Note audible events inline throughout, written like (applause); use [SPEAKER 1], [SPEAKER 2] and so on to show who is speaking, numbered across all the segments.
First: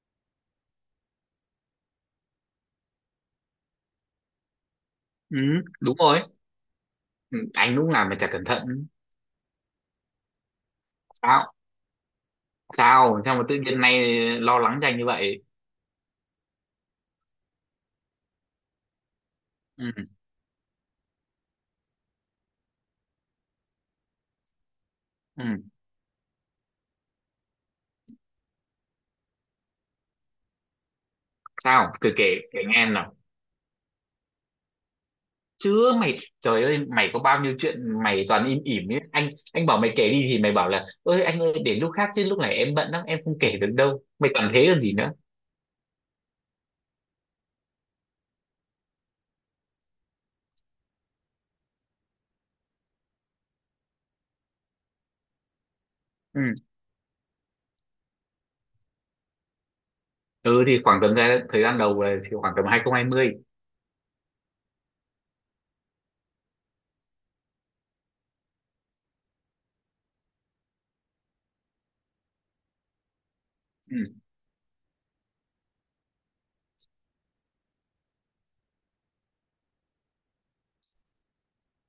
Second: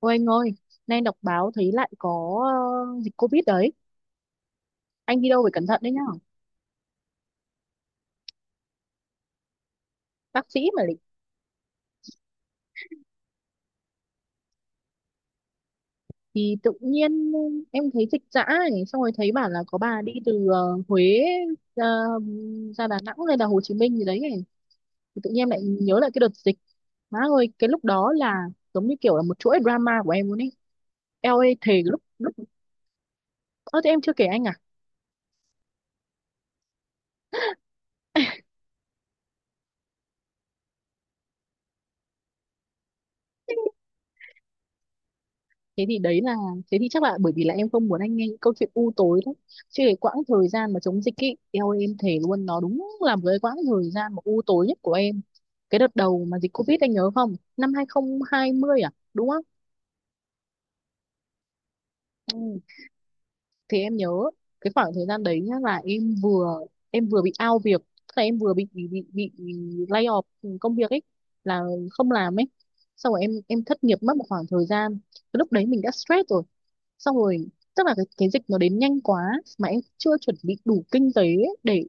[SPEAKER 1] Ôi anh ơi, nay đọc báo thấy lại có dịch Covid đấy. Anh đi
[SPEAKER 2] Ừ,
[SPEAKER 1] đâu phải cẩn thận đấy
[SPEAKER 2] đúng
[SPEAKER 1] nhá.
[SPEAKER 2] rồi. Ừ, anh lúc nào mà chả cẩn thận.
[SPEAKER 1] Bác sĩ mà lại.
[SPEAKER 2] Sao? Sao? Sao mà tự nhiên nay lo lắng cho anh như vậy?
[SPEAKER 1] Thì tự nhiên em thấy dịch dã ấy, xong rồi thấy bảo là có bà
[SPEAKER 2] Ừ,
[SPEAKER 1] đi từ Huế ra, ra Đà Nẵng hay là Hồ Chí Minh gì đấy ấy. Thì tự nhiên
[SPEAKER 2] ừ.
[SPEAKER 1] em lại nhớ lại cái đợt dịch. Má ơi, cái lúc đó là giống như kiểu là một chuỗi drama của em luôn ấy. Eo ơi, thề
[SPEAKER 2] Sao?
[SPEAKER 1] lúc
[SPEAKER 2] Cứ kể
[SPEAKER 1] lúc
[SPEAKER 2] kể nghe em nào.
[SPEAKER 1] Ơ thế em chưa kể anh
[SPEAKER 2] Chứ mày, trời ơi, mày có bao nhiêu chuyện
[SPEAKER 1] à?
[SPEAKER 2] mày toàn im ỉm ấy. Anh bảo mày kể đi thì mày bảo là ơi anh ơi để lúc khác chứ lúc này em bận lắm em không kể được đâu. Mày toàn thế còn gì nữa?
[SPEAKER 1] thế thì đấy là thế thì chắc là bởi vì là em không muốn anh nghe những câu chuyện u tối đấy, chứ cái quãng thời gian mà chống dịch ấy, eo ơi, em thề luôn, nó đúng là một cái quãng thời gian mà u tối nhất của em. Cái đợt đầu mà
[SPEAKER 2] Ừ.
[SPEAKER 1] dịch Covid anh nhớ không, năm 2020 à đúng không?
[SPEAKER 2] Ừ thì khoảng tầm ra thời gian đầu là thì khoảng
[SPEAKER 1] Ừ,
[SPEAKER 2] tầm 2020.
[SPEAKER 1] thì em nhớ cái khoảng thời gian đấy nhá, là em vừa bị out việc, tức là em vừa bị lay off công việc ấy, là không làm ấy, xong rồi em thất
[SPEAKER 2] Ừ.
[SPEAKER 1] nghiệp mất một khoảng thời gian, cái lúc đấy mình đã stress rồi. Xong rồi tức là cái dịch nó đến nhanh quá, mà em chưa chuẩn bị đủ kinh tế ấy để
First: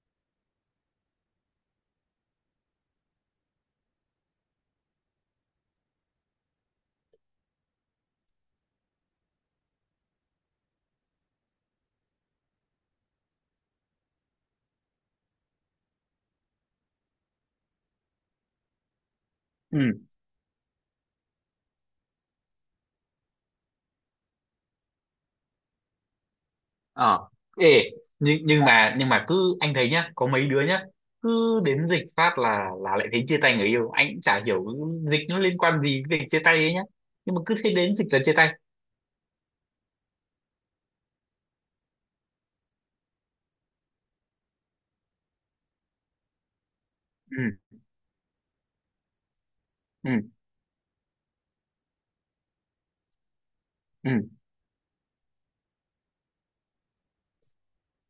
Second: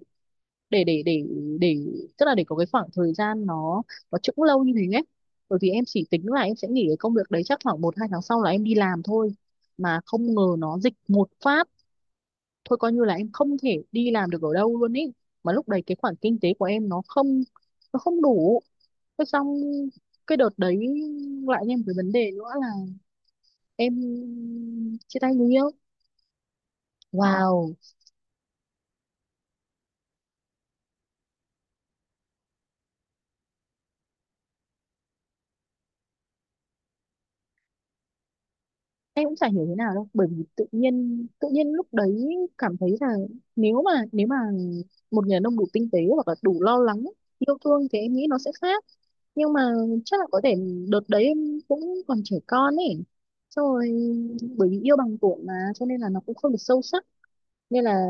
[SPEAKER 1] để để để để tức là để có cái khoảng thời gian nó chững lâu như thế ấy, bởi vì em chỉ tính là em sẽ nghỉ cái công việc đấy chắc khoảng một hai tháng sau là em đi làm thôi, mà không ngờ nó dịch một phát, thôi coi như là em không thể đi làm được ở đâu luôn ý, mà lúc đấy cái khoản kinh tế của em nó không đủ. Thế xong
[SPEAKER 2] Ừ.
[SPEAKER 1] cái đợt đấy lại thêm một cái vấn đề nữa là em chia tay người yêu.
[SPEAKER 2] ờ
[SPEAKER 1] Wow.
[SPEAKER 2] Ê, nhưng mà cứ anh thấy nhá, có mấy đứa nhá cứ đến dịch phát là lại thấy chia tay người yêu, anh cũng chả hiểu dịch nó liên quan gì với việc chia tay ấy nhá, nhưng mà cứ thấy đến dịch là chia tay.
[SPEAKER 1] Em cũng chả hiểu thế nào đâu, bởi vì tự nhiên, tự nhiên lúc đấy cảm thấy là nếu mà một người đàn ông đủ tinh tế hoặc là đủ lo lắng yêu
[SPEAKER 2] Ừ,
[SPEAKER 1] thương thì em nghĩ nó sẽ khác. Nhưng mà
[SPEAKER 2] ừ,
[SPEAKER 1] chắc là có thể đợt đấy em cũng còn trẻ con ấy, xong rồi
[SPEAKER 2] ừ,
[SPEAKER 1] bởi vì yêu bằng tuổi mà cho nên là nó cũng không được sâu sắc, nên là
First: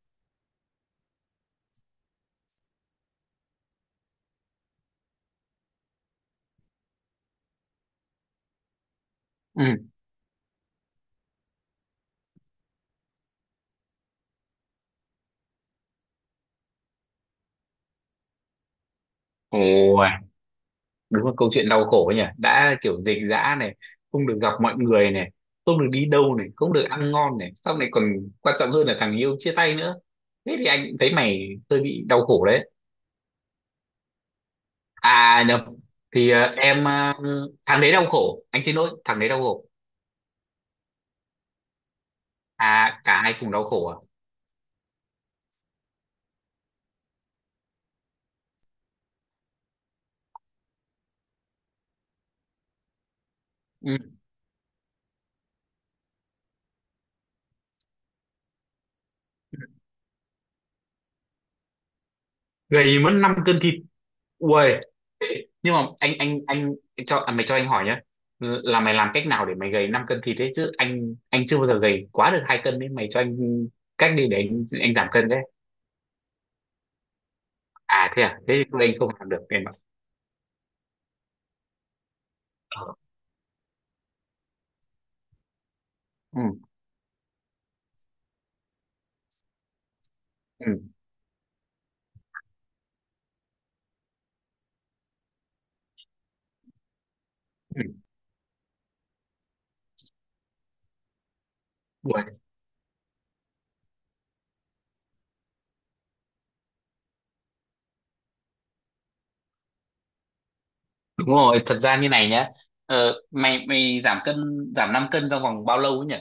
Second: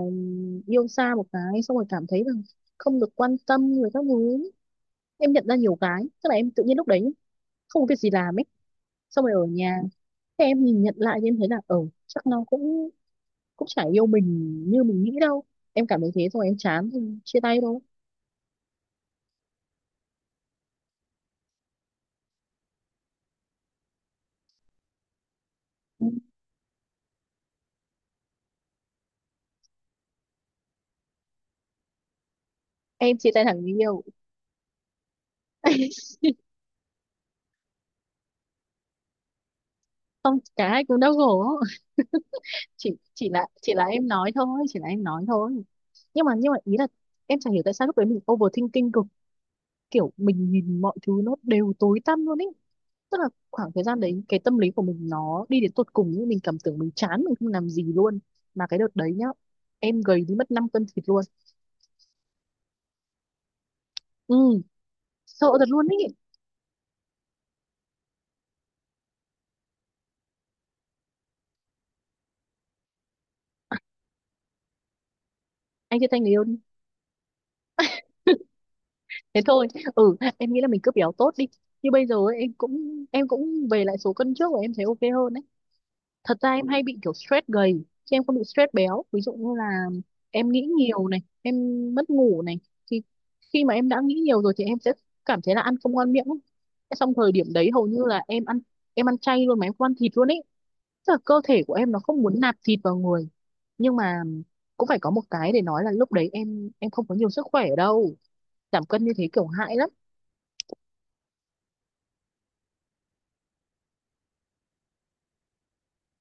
[SPEAKER 1] yêu xa một cái xong rồi cảm thấy là không được quan tâm người các thứ. Em nhận ra nhiều cái, tức là em tự nhiên lúc đấy không có việc gì làm ấy, xong rồi ở nhà.
[SPEAKER 2] ừ.
[SPEAKER 1] Thế em nhìn nhận lại thì em thấy là ừ, chắc nó cũng cũng chả yêu mình như mình nghĩ đâu, em cảm thấy thế rồi em chán thì chia tay thôi.
[SPEAKER 2] Ôi đúng là câu chuyện đau khổ ấy nhỉ, đã kiểu dịch dã này, không được gặp mọi người này, không được
[SPEAKER 1] Ừ.
[SPEAKER 2] đi đâu này, không được ăn ngon này, sau này còn quan trọng hơn là thằng yêu chia tay nữa, thế thì anh cũng thấy mày hơi bị đau khổ đấy.
[SPEAKER 1] Em chia tay thằng người yêu.
[SPEAKER 2] À nhầm,
[SPEAKER 1] (laughs)
[SPEAKER 2] thì em, thằng đấy đau khổ, anh xin lỗi, thằng đấy đau khổ.
[SPEAKER 1] Không, cả hai cùng đau khổ. chỉ
[SPEAKER 2] À cả
[SPEAKER 1] chỉ
[SPEAKER 2] hai
[SPEAKER 1] là
[SPEAKER 2] cùng đau
[SPEAKER 1] chỉ là
[SPEAKER 2] khổ à?
[SPEAKER 1] em nói thôi, chỉ là em nói thôi, nhưng mà ý là em chẳng hiểu tại sao lúc đấy mình overthinking cực, kiểu mình nhìn mọi thứ nó đều tối tăm luôn ấy, tức là khoảng thời gian
[SPEAKER 2] Ừ.
[SPEAKER 1] đấy cái tâm lý của mình nó đi đến tột cùng, nhưng mình cảm tưởng mình chán, mình không làm gì luôn. Mà cái đợt đấy nhá, em gầy đi mất 5 cân thịt luôn.
[SPEAKER 2] Gầy mất 5 cân thịt?
[SPEAKER 1] Ừ,
[SPEAKER 2] Ui.
[SPEAKER 1] sợ thật
[SPEAKER 2] Nhưng
[SPEAKER 1] luôn
[SPEAKER 2] mà
[SPEAKER 1] ấy.
[SPEAKER 2] anh cho, mày cho anh hỏi nhá, là mày làm cách nào để mày gầy 5 cân thịt đấy, chứ anh chưa bao giờ gầy quá được 2 cân đấy, mày cho anh cách đi để anh giảm cân đấy.
[SPEAKER 1] Anh chia tay người yêu đi,
[SPEAKER 2] À thế à, thế thì tôi anh không làm
[SPEAKER 1] thế
[SPEAKER 2] được em
[SPEAKER 1] thôi.
[SPEAKER 2] ạ.
[SPEAKER 1] Ừ, em nghĩ là mình cứ béo tốt đi, như bây giờ ấy, em
[SPEAKER 2] Ờ.
[SPEAKER 1] cũng em cũng về lại số cân trước và em thấy ok hơn đấy. Thật
[SPEAKER 2] Ừ.
[SPEAKER 1] ra em hay bị kiểu stress gầy chứ em không bị stress béo, ví dụ như là em nghĩ
[SPEAKER 2] Ừ.
[SPEAKER 1] nhiều này, em mất ngủ này, thì khi mà em đã nghĩ nhiều rồi thì em sẽ cảm thấy là ăn không ngon miệng ấy. Thế xong thời điểm đấy
[SPEAKER 2] Ừ.
[SPEAKER 1] hầu như là em ăn chay luôn, mà em không ăn thịt luôn ấy, tức là cơ thể của em nó không
[SPEAKER 2] Ui.
[SPEAKER 1] muốn nạp thịt vào người. Nhưng mà cũng phải có một cái để nói là lúc đấy em không có nhiều sức khỏe đâu, giảm cân như thế kiểu hại lắm.
[SPEAKER 2] Đúng rồi, thật ra như này nhá, mày mày giảm cân, giảm 5 cân trong vòng bao lâu ấy nhỉ?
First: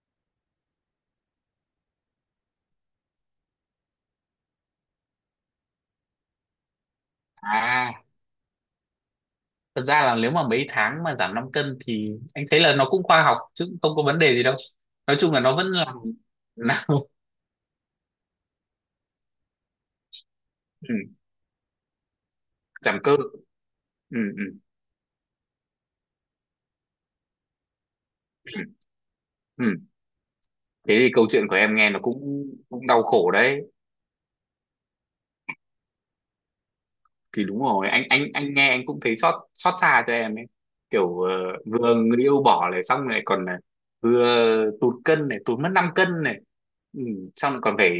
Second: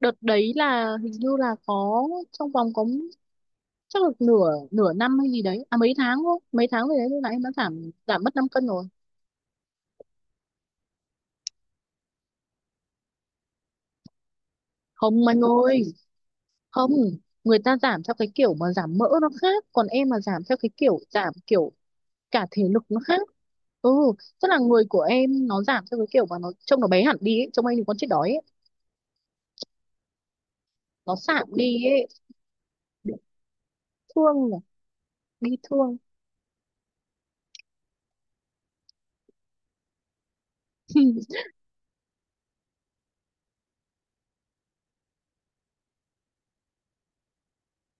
[SPEAKER 1] Đợt đấy là hình như là có trong vòng có, chắc là nửa nửa năm hay gì đấy, à, mấy tháng thôi, mấy tháng rồi đấy, lúc nãy em đã giảm
[SPEAKER 2] À
[SPEAKER 1] giảm mất 5 cân rồi.
[SPEAKER 2] thật ra là nếu mà mấy tháng mà giảm 5 cân thì anh thấy là nó cũng khoa học chứ cũng không có vấn đề gì đâu, nói
[SPEAKER 1] Không
[SPEAKER 2] chung
[SPEAKER 1] anh
[SPEAKER 2] là nó vẫn
[SPEAKER 1] ơi,
[SPEAKER 2] là
[SPEAKER 1] không, người ta giảm theo cái kiểu mà giảm mỡ nó khác, còn em mà giảm theo cái
[SPEAKER 2] (laughs) ừ,
[SPEAKER 1] kiểu giảm kiểu cả thể lực
[SPEAKER 2] giảm
[SPEAKER 1] nó
[SPEAKER 2] cơ.
[SPEAKER 1] khác. Ừ,
[SPEAKER 2] Ừ,
[SPEAKER 1] tức là
[SPEAKER 2] ừ,
[SPEAKER 1] người của em nó giảm theo cái kiểu mà nó trông nó bé hẳn đi ấy, trông anh thì con chết đói ấy.
[SPEAKER 2] ừ. Ừ. Thế thì
[SPEAKER 1] Nó
[SPEAKER 2] câu
[SPEAKER 1] sạm
[SPEAKER 2] chuyện của em
[SPEAKER 1] đi
[SPEAKER 2] nghe nó
[SPEAKER 1] ấy,
[SPEAKER 2] cũng cũng đau
[SPEAKER 1] bị
[SPEAKER 2] khổ đấy.
[SPEAKER 1] thương nhỉ, bị thương.
[SPEAKER 2] Thì đúng rồi, anh nghe anh cũng thấy xót xót xa cho em ấy,
[SPEAKER 1] (laughs)
[SPEAKER 2] kiểu vừa người yêu bỏ này, xong lại còn là vừa tụt cân này, tụt mất 5 cân này, ừ, xong lại còn phải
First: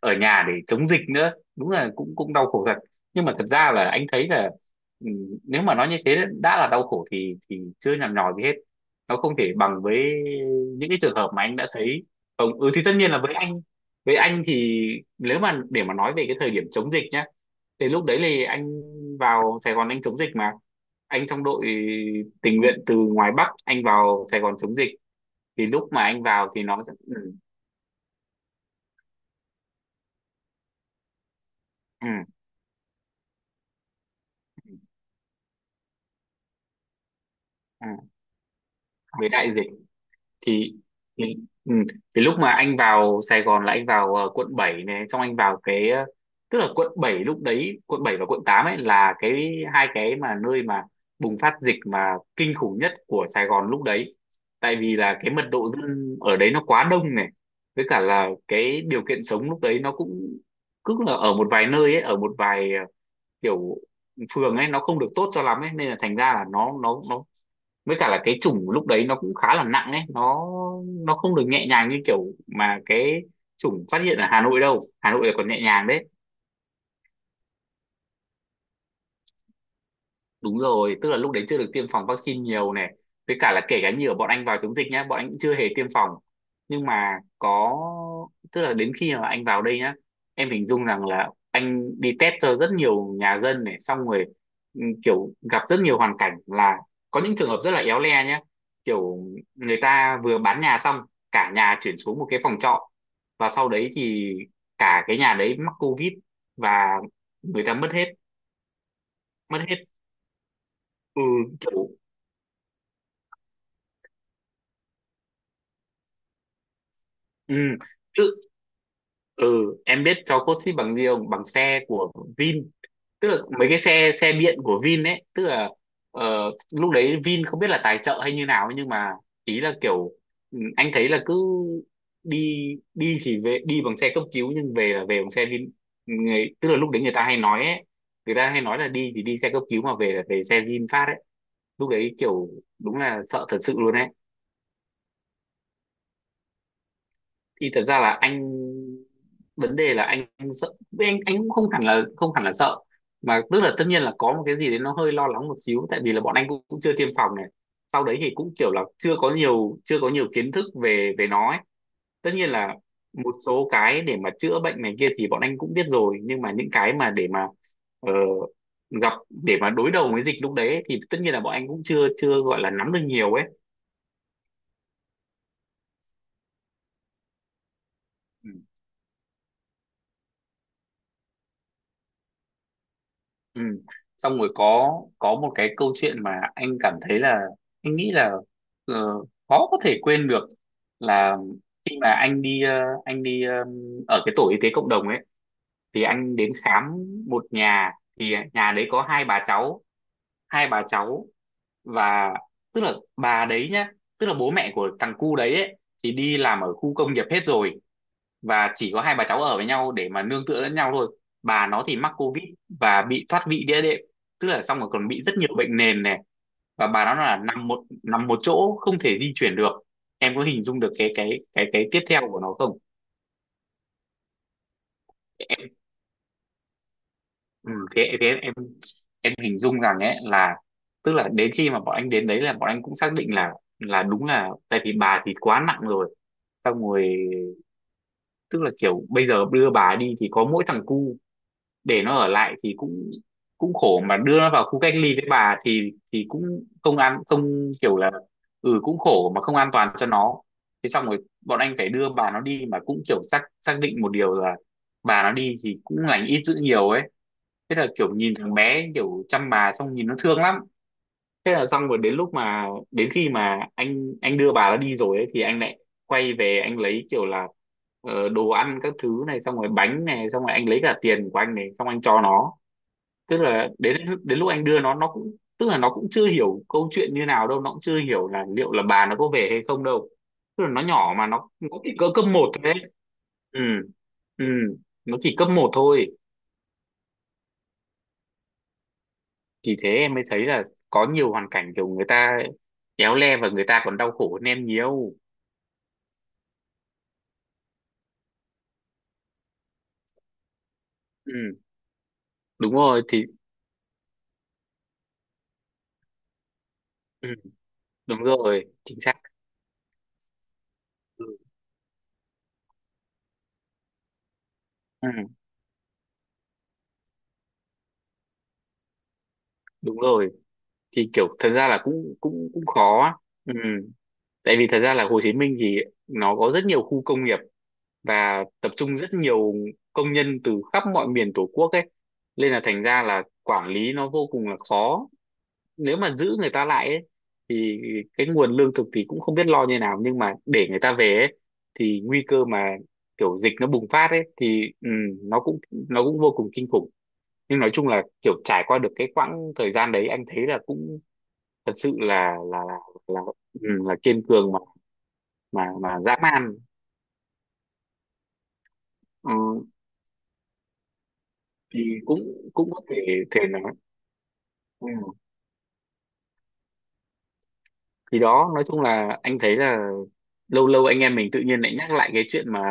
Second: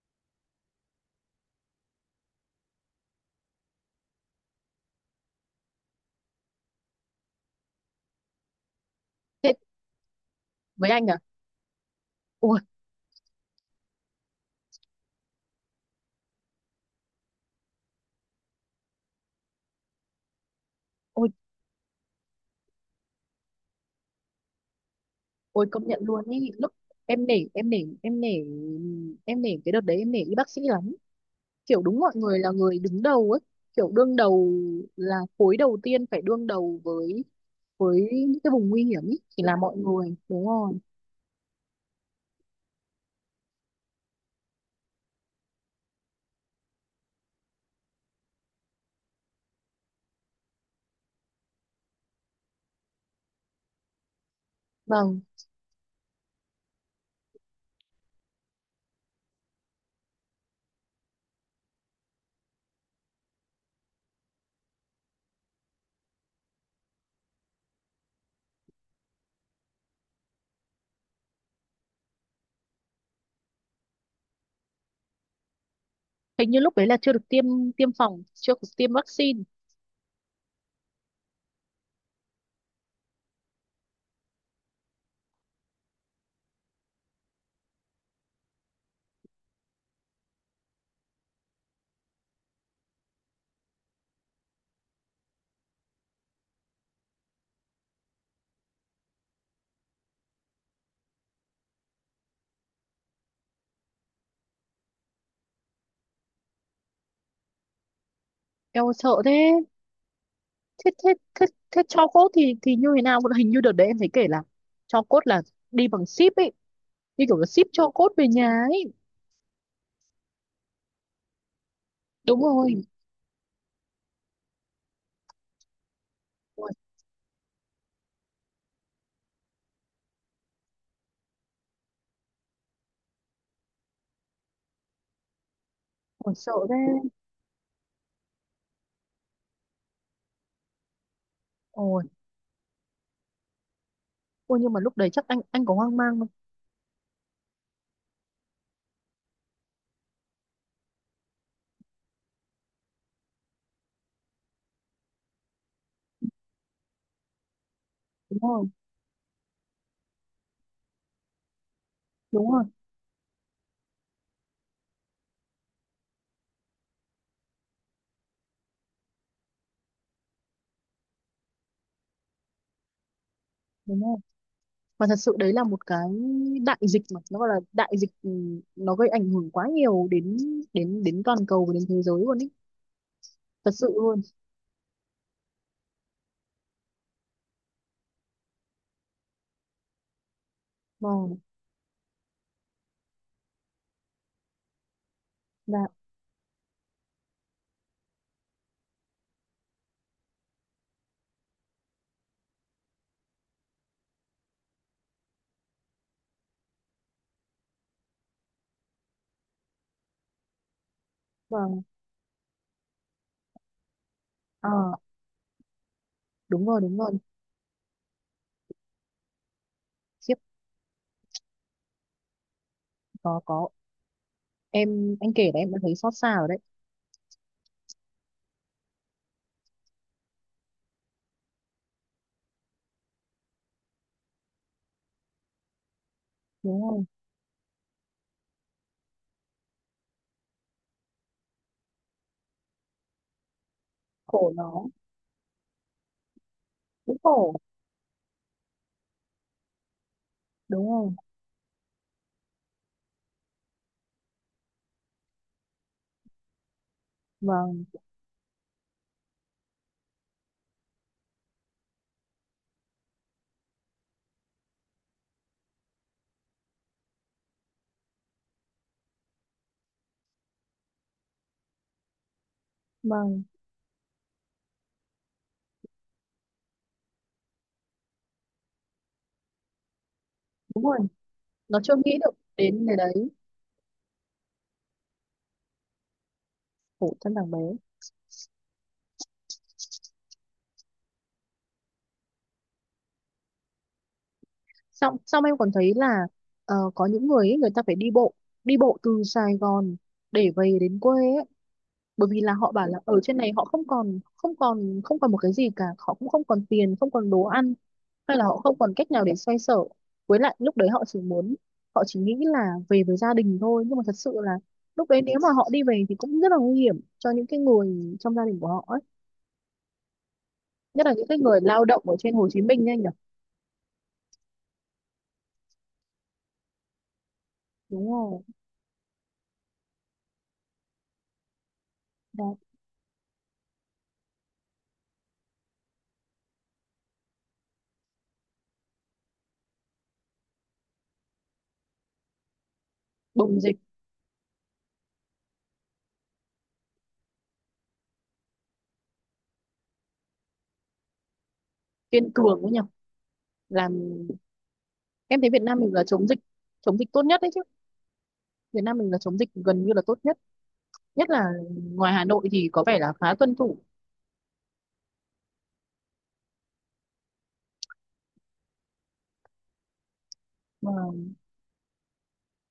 [SPEAKER 2] ở nhà để chống dịch nữa, đúng là cũng cũng đau khổ thật. Nhưng mà thật ra là anh thấy là, ừ, nếu mà nói như thế đã là đau khổ thì chưa nhằn nhò gì hết, nó không thể
[SPEAKER 1] Thế
[SPEAKER 2] bằng với những
[SPEAKER 1] với
[SPEAKER 2] cái
[SPEAKER 1] anh
[SPEAKER 2] trường
[SPEAKER 1] à?
[SPEAKER 2] hợp mà anh đã thấy.
[SPEAKER 1] Ôi.
[SPEAKER 2] Không, ừ, thì tất nhiên là với anh thì nếu mà để mà nói về cái thời điểm chống dịch nhá, thì lúc đấy thì anh vào Sài Gòn anh chống dịch mà. Anh trong đội tình nguyện từ ngoài Bắc anh vào Sài Gòn chống dịch. Thì
[SPEAKER 1] Ôi
[SPEAKER 2] lúc
[SPEAKER 1] công nhận
[SPEAKER 2] mà anh
[SPEAKER 1] luôn ý
[SPEAKER 2] vào thì
[SPEAKER 1] lúc, em
[SPEAKER 2] ừ,
[SPEAKER 1] nể, em nể cái đợt đấy, em nể y bác sĩ lắm, kiểu đúng
[SPEAKER 2] ừ,
[SPEAKER 1] mọi người là người đứng đầu ấy, kiểu đương đầu, là khối đầu tiên phải đương đầu với
[SPEAKER 2] ừ,
[SPEAKER 1] với những cái vùng nguy hiểm ý,
[SPEAKER 2] với
[SPEAKER 1] chỉ
[SPEAKER 2] đại
[SPEAKER 1] là
[SPEAKER 2] dịch
[SPEAKER 1] mọi người đúng rồi.
[SPEAKER 2] thì thì, ừ. Thì lúc mà anh vào Sài Gòn là anh vào quận 7 này, xong anh vào cái tức là quận 7 lúc đấy, quận 7 và quận 8 ấy là cái hai cái mà nơi mà bùng phát dịch mà kinh khủng nhất của Sài Gòn lúc đấy, tại vì là
[SPEAKER 1] Vâng.
[SPEAKER 2] cái mật độ dân ở đấy nó quá đông này, với cả là cái điều kiện sống lúc đấy nó cũng cứ là ở một vài nơi ấy, ở một vài kiểu phường ấy nó không được tốt cho lắm ấy nên là thành ra là nó với cả là cái chủng lúc đấy nó cũng khá là nặng ấy, nó không được nhẹ nhàng như kiểu mà cái chủng phát hiện ở Hà Nội đâu, Hà Nội là còn nhẹ nhàng đấy.
[SPEAKER 1] Hình như lúc đấy là chưa được tiêm tiêm phòng, chưa được tiêm vaccine.
[SPEAKER 2] Đúng rồi, tức là lúc đấy chưa được tiêm phòng vaccine nhiều này. Với cả là kể cả như ở bọn anh vào chống dịch nhá, bọn anh cũng chưa hề tiêm phòng. Nhưng mà có, tức là đến khi mà anh vào đây nhá, em hình dung rằng là anh đi test cho rất nhiều nhà dân này, xong rồi ừ, kiểu gặp rất nhiều hoàn cảnh là có những trường hợp rất là éo le nhá. Kiểu người ta vừa bán nhà xong, cả nhà chuyển xuống một cái phòng trọ. Và sau đấy thì cả cái nhà đấy mắc COVID và người ta mất hết,
[SPEAKER 1] Em ơi, sợ thế.
[SPEAKER 2] mất hết,
[SPEAKER 1] Thế thế
[SPEAKER 2] ừ,
[SPEAKER 1] thế thế
[SPEAKER 2] kiểu,
[SPEAKER 1] cho cốt thì như thế nào, hình như đợt đấy em thấy kể là cho cốt là đi bằng ship ấy, như kiểu là
[SPEAKER 2] ừ,
[SPEAKER 1] ship cho cốt về
[SPEAKER 2] tự
[SPEAKER 1] nhà ấy.
[SPEAKER 2] ừ, em biết cháu cốt xích bằng gì không, bằng xe của
[SPEAKER 1] Đúng
[SPEAKER 2] Vin,
[SPEAKER 1] rồi.
[SPEAKER 2] tức là mấy cái xe xe điện của Vin ấy, tức là
[SPEAKER 1] Ôi,
[SPEAKER 2] lúc đấy Vin không biết là tài trợ hay như nào ấy, nhưng mà ý là kiểu, ừ, anh thấy là cứ đi đi chỉ về, đi bằng xe cấp cứu nhưng về là về bằng xe Vin,
[SPEAKER 1] ôi,
[SPEAKER 2] người,
[SPEAKER 1] sợ
[SPEAKER 2] tức
[SPEAKER 1] thế.
[SPEAKER 2] là lúc đấy người ta hay nói ấy, người ta hay nói là đi thì đi xe cấp cứu mà về là về xe VinFast ấy, lúc
[SPEAKER 1] Ôi,
[SPEAKER 2] đấy kiểu đúng là sợ thật sự luôn.
[SPEAKER 1] ôi, nhưng mà lúc đấy chắc anh có hoang mang không?
[SPEAKER 2] Thì thật ra là anh, vấn đề là anh, sợ, anh cũng không hẳn là sợ, mà tức là tất nhiên là có một cái gì đấy nó hơi lo lắng một xíu, tại vì là bọn anh cũng chưa tiêm phòng này, sau đấy thì
[SPEAKER 1] Đúng
[SPEAKER 2] cũng
[SPEAKER 1] rồi,
[SPEAKER 2] kiểu là chưa có nhiều kiến thức về về nó ấy. Tất nhiên
[SPEAKER 1] đúng rồi,
[SPEAKER 2] là một số cái để mà chữa bệnh này kia thì bọn anh cũng biết rồi, nhưng mà những cái mà để mà ờ, gặp để mà đối đầu với dịch lúc đấy ấy, thì tất nhiên là bọn anh cũng chưa chưa gọi là nắm được nhiều ấy.
[SPEAKER 1] đúng rồi. Và thật sự đấy là một cái đại dịch mà nó gọi là đại dịch, ừ, nó gây ảnh hưởng quá nhiều đến, đến toàn cầu và đến thế giới luôn ý.
[SPEAKER 2] Ừ.
[SPEAKER 1] Thật sự luôn.
[SPEAKER 2] Xong rồi có một cái câu chuyện mà anh cảm thấy là anh nghĩ là ờ, khó có thể quên được,
[SPEAKER 1] Vâng.
[SPEAKER 2] là khi mà anh đi anh đi ở cái tổ y tế cộng đồng ấy,
[SPEAKER 1] Dạ.
[SPEAKER 2] thì anh đến khám một nhà, thì nhà đấy có hai bà cháu, hai bà cháu và tức là bà đấy nhá, tức là bố mẹ của thằng cu đấy ấy, thì đi làm ở khu công nghiệp hết rồi, và chỉ có hai bà cháu ở với nhau để mà nương tựa lẫn nhau thôi, bà
[SPEAKER 1] Vâng.
[SPEAKER 2] nó thì mắc covid và bị thoát vị đĩa đệm, tức là
[SPEAKER 1] Ờ,
[SPEAKER 2] xong rồi còn bị rất nhiều bệnh nền này,
[SPEAKER 1] đúng rồi,
[SPEAKER 2] và
[SPEAKER 1] đúng
[SPEAKER 2] bà
[SPEAKER 1] rồi.
[SPEAKER 2] nó là nằm một chỗ không thể di chuyển được, em
[SPEAKER 1] Khiếp,
[SPEAKER 2] có hình dung được cái tiếp theo của nó không?
[SPEAKER 1] có, em anh kể là em
[SPEAKER 2] Em,
[SPEAKER 1] đã thấy xót xa rồi đấy.
[SPEAKER 2] ừ, thế thế em hình dung rằng ấy là, tức là đến khi mà bọn anh đến đấy là bọn anh cũng xác định là đúng là, tại vì bà thì quá nặng rồi, xong
[SPEAKER 1] Đúng rồi,
[SPEAKER 2] rồi tức là kiểu bây giờ đưa bà đi thì có mỗi thằng cu, để nó ở lại thì cũng cũng khổ, mà đưa nó
[SPEAKER 1] khổ
[SPEAKER 2] vào khu
[SPEAKER 1] nó,
[SPEAKER 2] cách ly với bà thì cũng
[SPEAKER 1] cũng khổ,
[SPEAKER 2] không kiểu là, ừ, cũng khổ mà không an toàn cho nó,
[SPEAKER 1] đúng
[SPEAKER 2] thế xong
[SPEAKER 1] rồi.
[SPEAKER 2] rồi bọn anh phải đưa bà nó đi, mà cũng kiểu xác xác định một điều là bà nó đi thì cũng lành ít dữ nhiều ấy, thế
[SPEAKER 1] Vâng.
[SPEAKER 2] là kiểu nhìn thằng bé kiểu chăm bà, xong nhìn nó thương lắm. Thế là xong rồi đến khi mà anh đưa bà nó đi rồi ấy, thì anh lại quay về, anh lấy kiểu là đồ ăn các thứ này, xong rồi bánh này, xong rồi anh lấy cả tiền của anh này, xong anh cho nó, tức
[SPEAKER 1] Vâng.
[SPEAKER 2] là đến đến lúc anh đưa nó cũng tức là nó cũng chưa hiểu câu chuyện như nào đâu, nó cũng chưa hiểu là liệu là bà nó có về hay không đâu, tức là nó
[SPEAKER 1] Đúng rồi.
[SPEAKER 2] nhỏ mà nó
[SPEAKER 1] Nó chưa
[SPEAKER 2] chỉ cỡ
[SPEAKER 1] nghĩ
[SPEAKER 2] cấp
[SPEAKER 1] được
[SPEAKER 2] một thôi
[SPEAKER 1] đến
[SPEAKER 2] đấy.
[SPEAKER 1] cái đấy.
[SPEAKER 2] Ừ. Ừ. Nó chỉ cấp 1 thôi.
[SPEAKER 1] Khổ thân thằng bé.
[SPEAKER 2] Thì thế em mới thấy là có nhiều hoàn cảnh kiểu người ta éo le, và người ta còn đau khổ hơn em nhiều.
[SPEAKER 1] Xong xong em còn thấy là có những người ấy, người ta phải đi bộ, đi bộ từ Sài Gòn để về đến quê ấy.
[SPEAKER 2] Ừ
[SPEAKER 1] Bởi vì là họ
[SPEAKER 2] đúng
[SPEAKER 1] bảo là
[SPEAKER 2] rồi,
[SPEAKER 1] ở
[SPEAKER 2] thì,
[SPEAKER 1] trên này họ không còn, không còn một cái gì cả, họ cũng không còn tiền, không
[SPEAKER 2] ừ,
[SPEAKER 1] còn đồ ăn,
[SPEAKER 2] đúng
[SPEAKER 1] hay là họ
[SPEAKER 2] rồi,
[SPEAKER 1] không còn
[SPEAKER 2] chính
[SPEAKER 1] cách
[SPEAKER 2] xác.
[SPEAKER 1] nào để xoay sở, với lại lúc đấy họ chỉ
[SPEAKER 2] Ừ,
[SPEAKER 1] muốn, họ chỉ nghĩ là về với gia đình thôi, nhưng mà thật sự là
[SPEAKER 2] ừ,
[SPEAKER 1] lúc đấy nếu mà họ đi về thì cũng rất là nguy hiểm cho những cái người trong gia đình của họ ấy.
[SPEAKER 2] đúng rồi,
[SPEAKER 1] Nhất
[SPEAKER 2] thì
[SPEAKER 1] là những
[SPEAKER 2] kiểu
[SPEAKER 1] cái
[SPEAKER 2] thật
[SPEAKER 1] người
[SPEAKER 2] ra là
[SPEAKER 1] lao động
[SPEAKER 2] cũng
[SPEAKER 1] ở trên Hồ
[SPEAKER 2] cũng
[SPEAKER 1] Chí
[SPEAKER 2] cũng
[SPEAKER 1] Minh nha anh
[SPEAKER 2] khó
[SPEAKER 1] nhỉ.
[SPEAKER 2] á. Ừ, tại vì thật ra là Hồ Chí Minh thì nó có rất nhiều khu công nghiệp,
[SPEAKER 1] Đúng rồi.
[SPEAKER 2] và tập trung rất nhiều công nhân từ khắp mọi miền Tổ quốc ấy, nên
[SPEAKER 1] Đó.
[SPEAKER 2] là thành ra là quản lý nó vô cùng là khó, nếu mà giữ người ta lại ấy, thì cái nguồn lương thực thì cũng không biết lo như nào, nhưng mà để người ta về ấy, thì nguy cơ mà kiểu dịch
[SPEAKER 1] Bùng
[SPEAKER 2] nó
[SPEAKER 1] dịch.
[SPEAKER 2] bùng phát ấy thì, ừ, nó cũng vô cùng kinh khủng. Nhưng nói chung là kiểu trải qua được cái quãng thời gian đấy anh thấy là cũng thật sự
[SPEAKER 1] Kiên cường ấy nhỉ.
[SPEAKER 2] là, ừ,
[SPEAKER 1] Làm
[SPEAKER 2] là kiên cường,
[SPEAKER 1] em thấy Việt Nam mình
[SPEAKER 2] mà
[SPEAKER 1] là
[SPEAKER 2] dã
[SPEAKER 1] chống dịch
[SPEAKER 2] man.
[SPEAKER 1] chống dịch tốt nhất đấy chứ, Việt Nam mình là chống dịch
[SPEAKER 2] Ừ,
[SPEAKER 1] gần như là tốt nhất, nhất là
[SPEAKER 2] thì
[SPEAKER 1] ngoài
[SPEAKER 2] cũng
[SPEAKER 1] Hà Nội thì
[SPEAKER 2] cũng có
[SPEAKER 1] có
[SPEAKER 2] thể
[SPEAKER 1] vẻ là khá
[SPEAKER 2] thể
[SPEAKER 1] tuân
[SPEAKER 2] nói.
[SPEAKER 1] thủ.
[SPEAKER 2] Ừ. Thì đó nói chung là anh thấy là lâu lâu
[SPEAKER 1] Mà
[SPEAKER 2] anh em mình tự nhiên lại nhắc lại cái chuyện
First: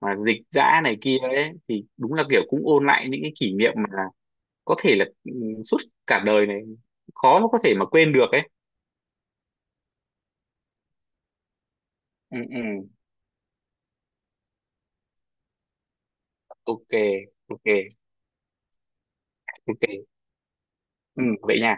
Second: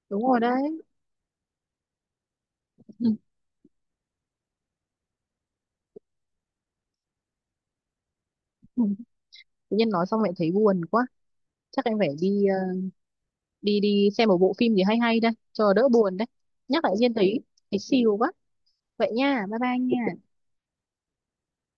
[SPEAKER 2] mà
[SPEAKER 1] đúng
[SPEAKER 2] dịch
[SPEAKER 1] rồi
[SPEAKER 2] dã
[SPEAKER 1] đấy.
[SPEAKER 2] này kia ấy, thì đúng là kiểu cũng ôn lại những
[SPEAKER 1] (laughs)
[SPEAKER 2] cái kỷ niệm mà có thể là, ừ, suốt cả đời này khó mà có thể mà quên được ấy.
[SPEAKER 1] Tự nhiên nói xong lại thấy buồn quá, chắc em phải
[SPEAKER 2] Ừ, ừ.
[SPEAKER 1] đi đi xem một bộ phim gì hay hay đây cho đỡ buồn đấy. Nhắc
[SPEAKER 2] Ok,
[SPEAKER 1] lại Diên thấy
[SPEAKER 2] ok,
[SPEAKER 1] thấy xìu quá. Vậy nha, bye bye
[SPEAKER 2] ok.
[SPEAKER 1] nha.
[SPEAKER 2] Ừ, vậy nha.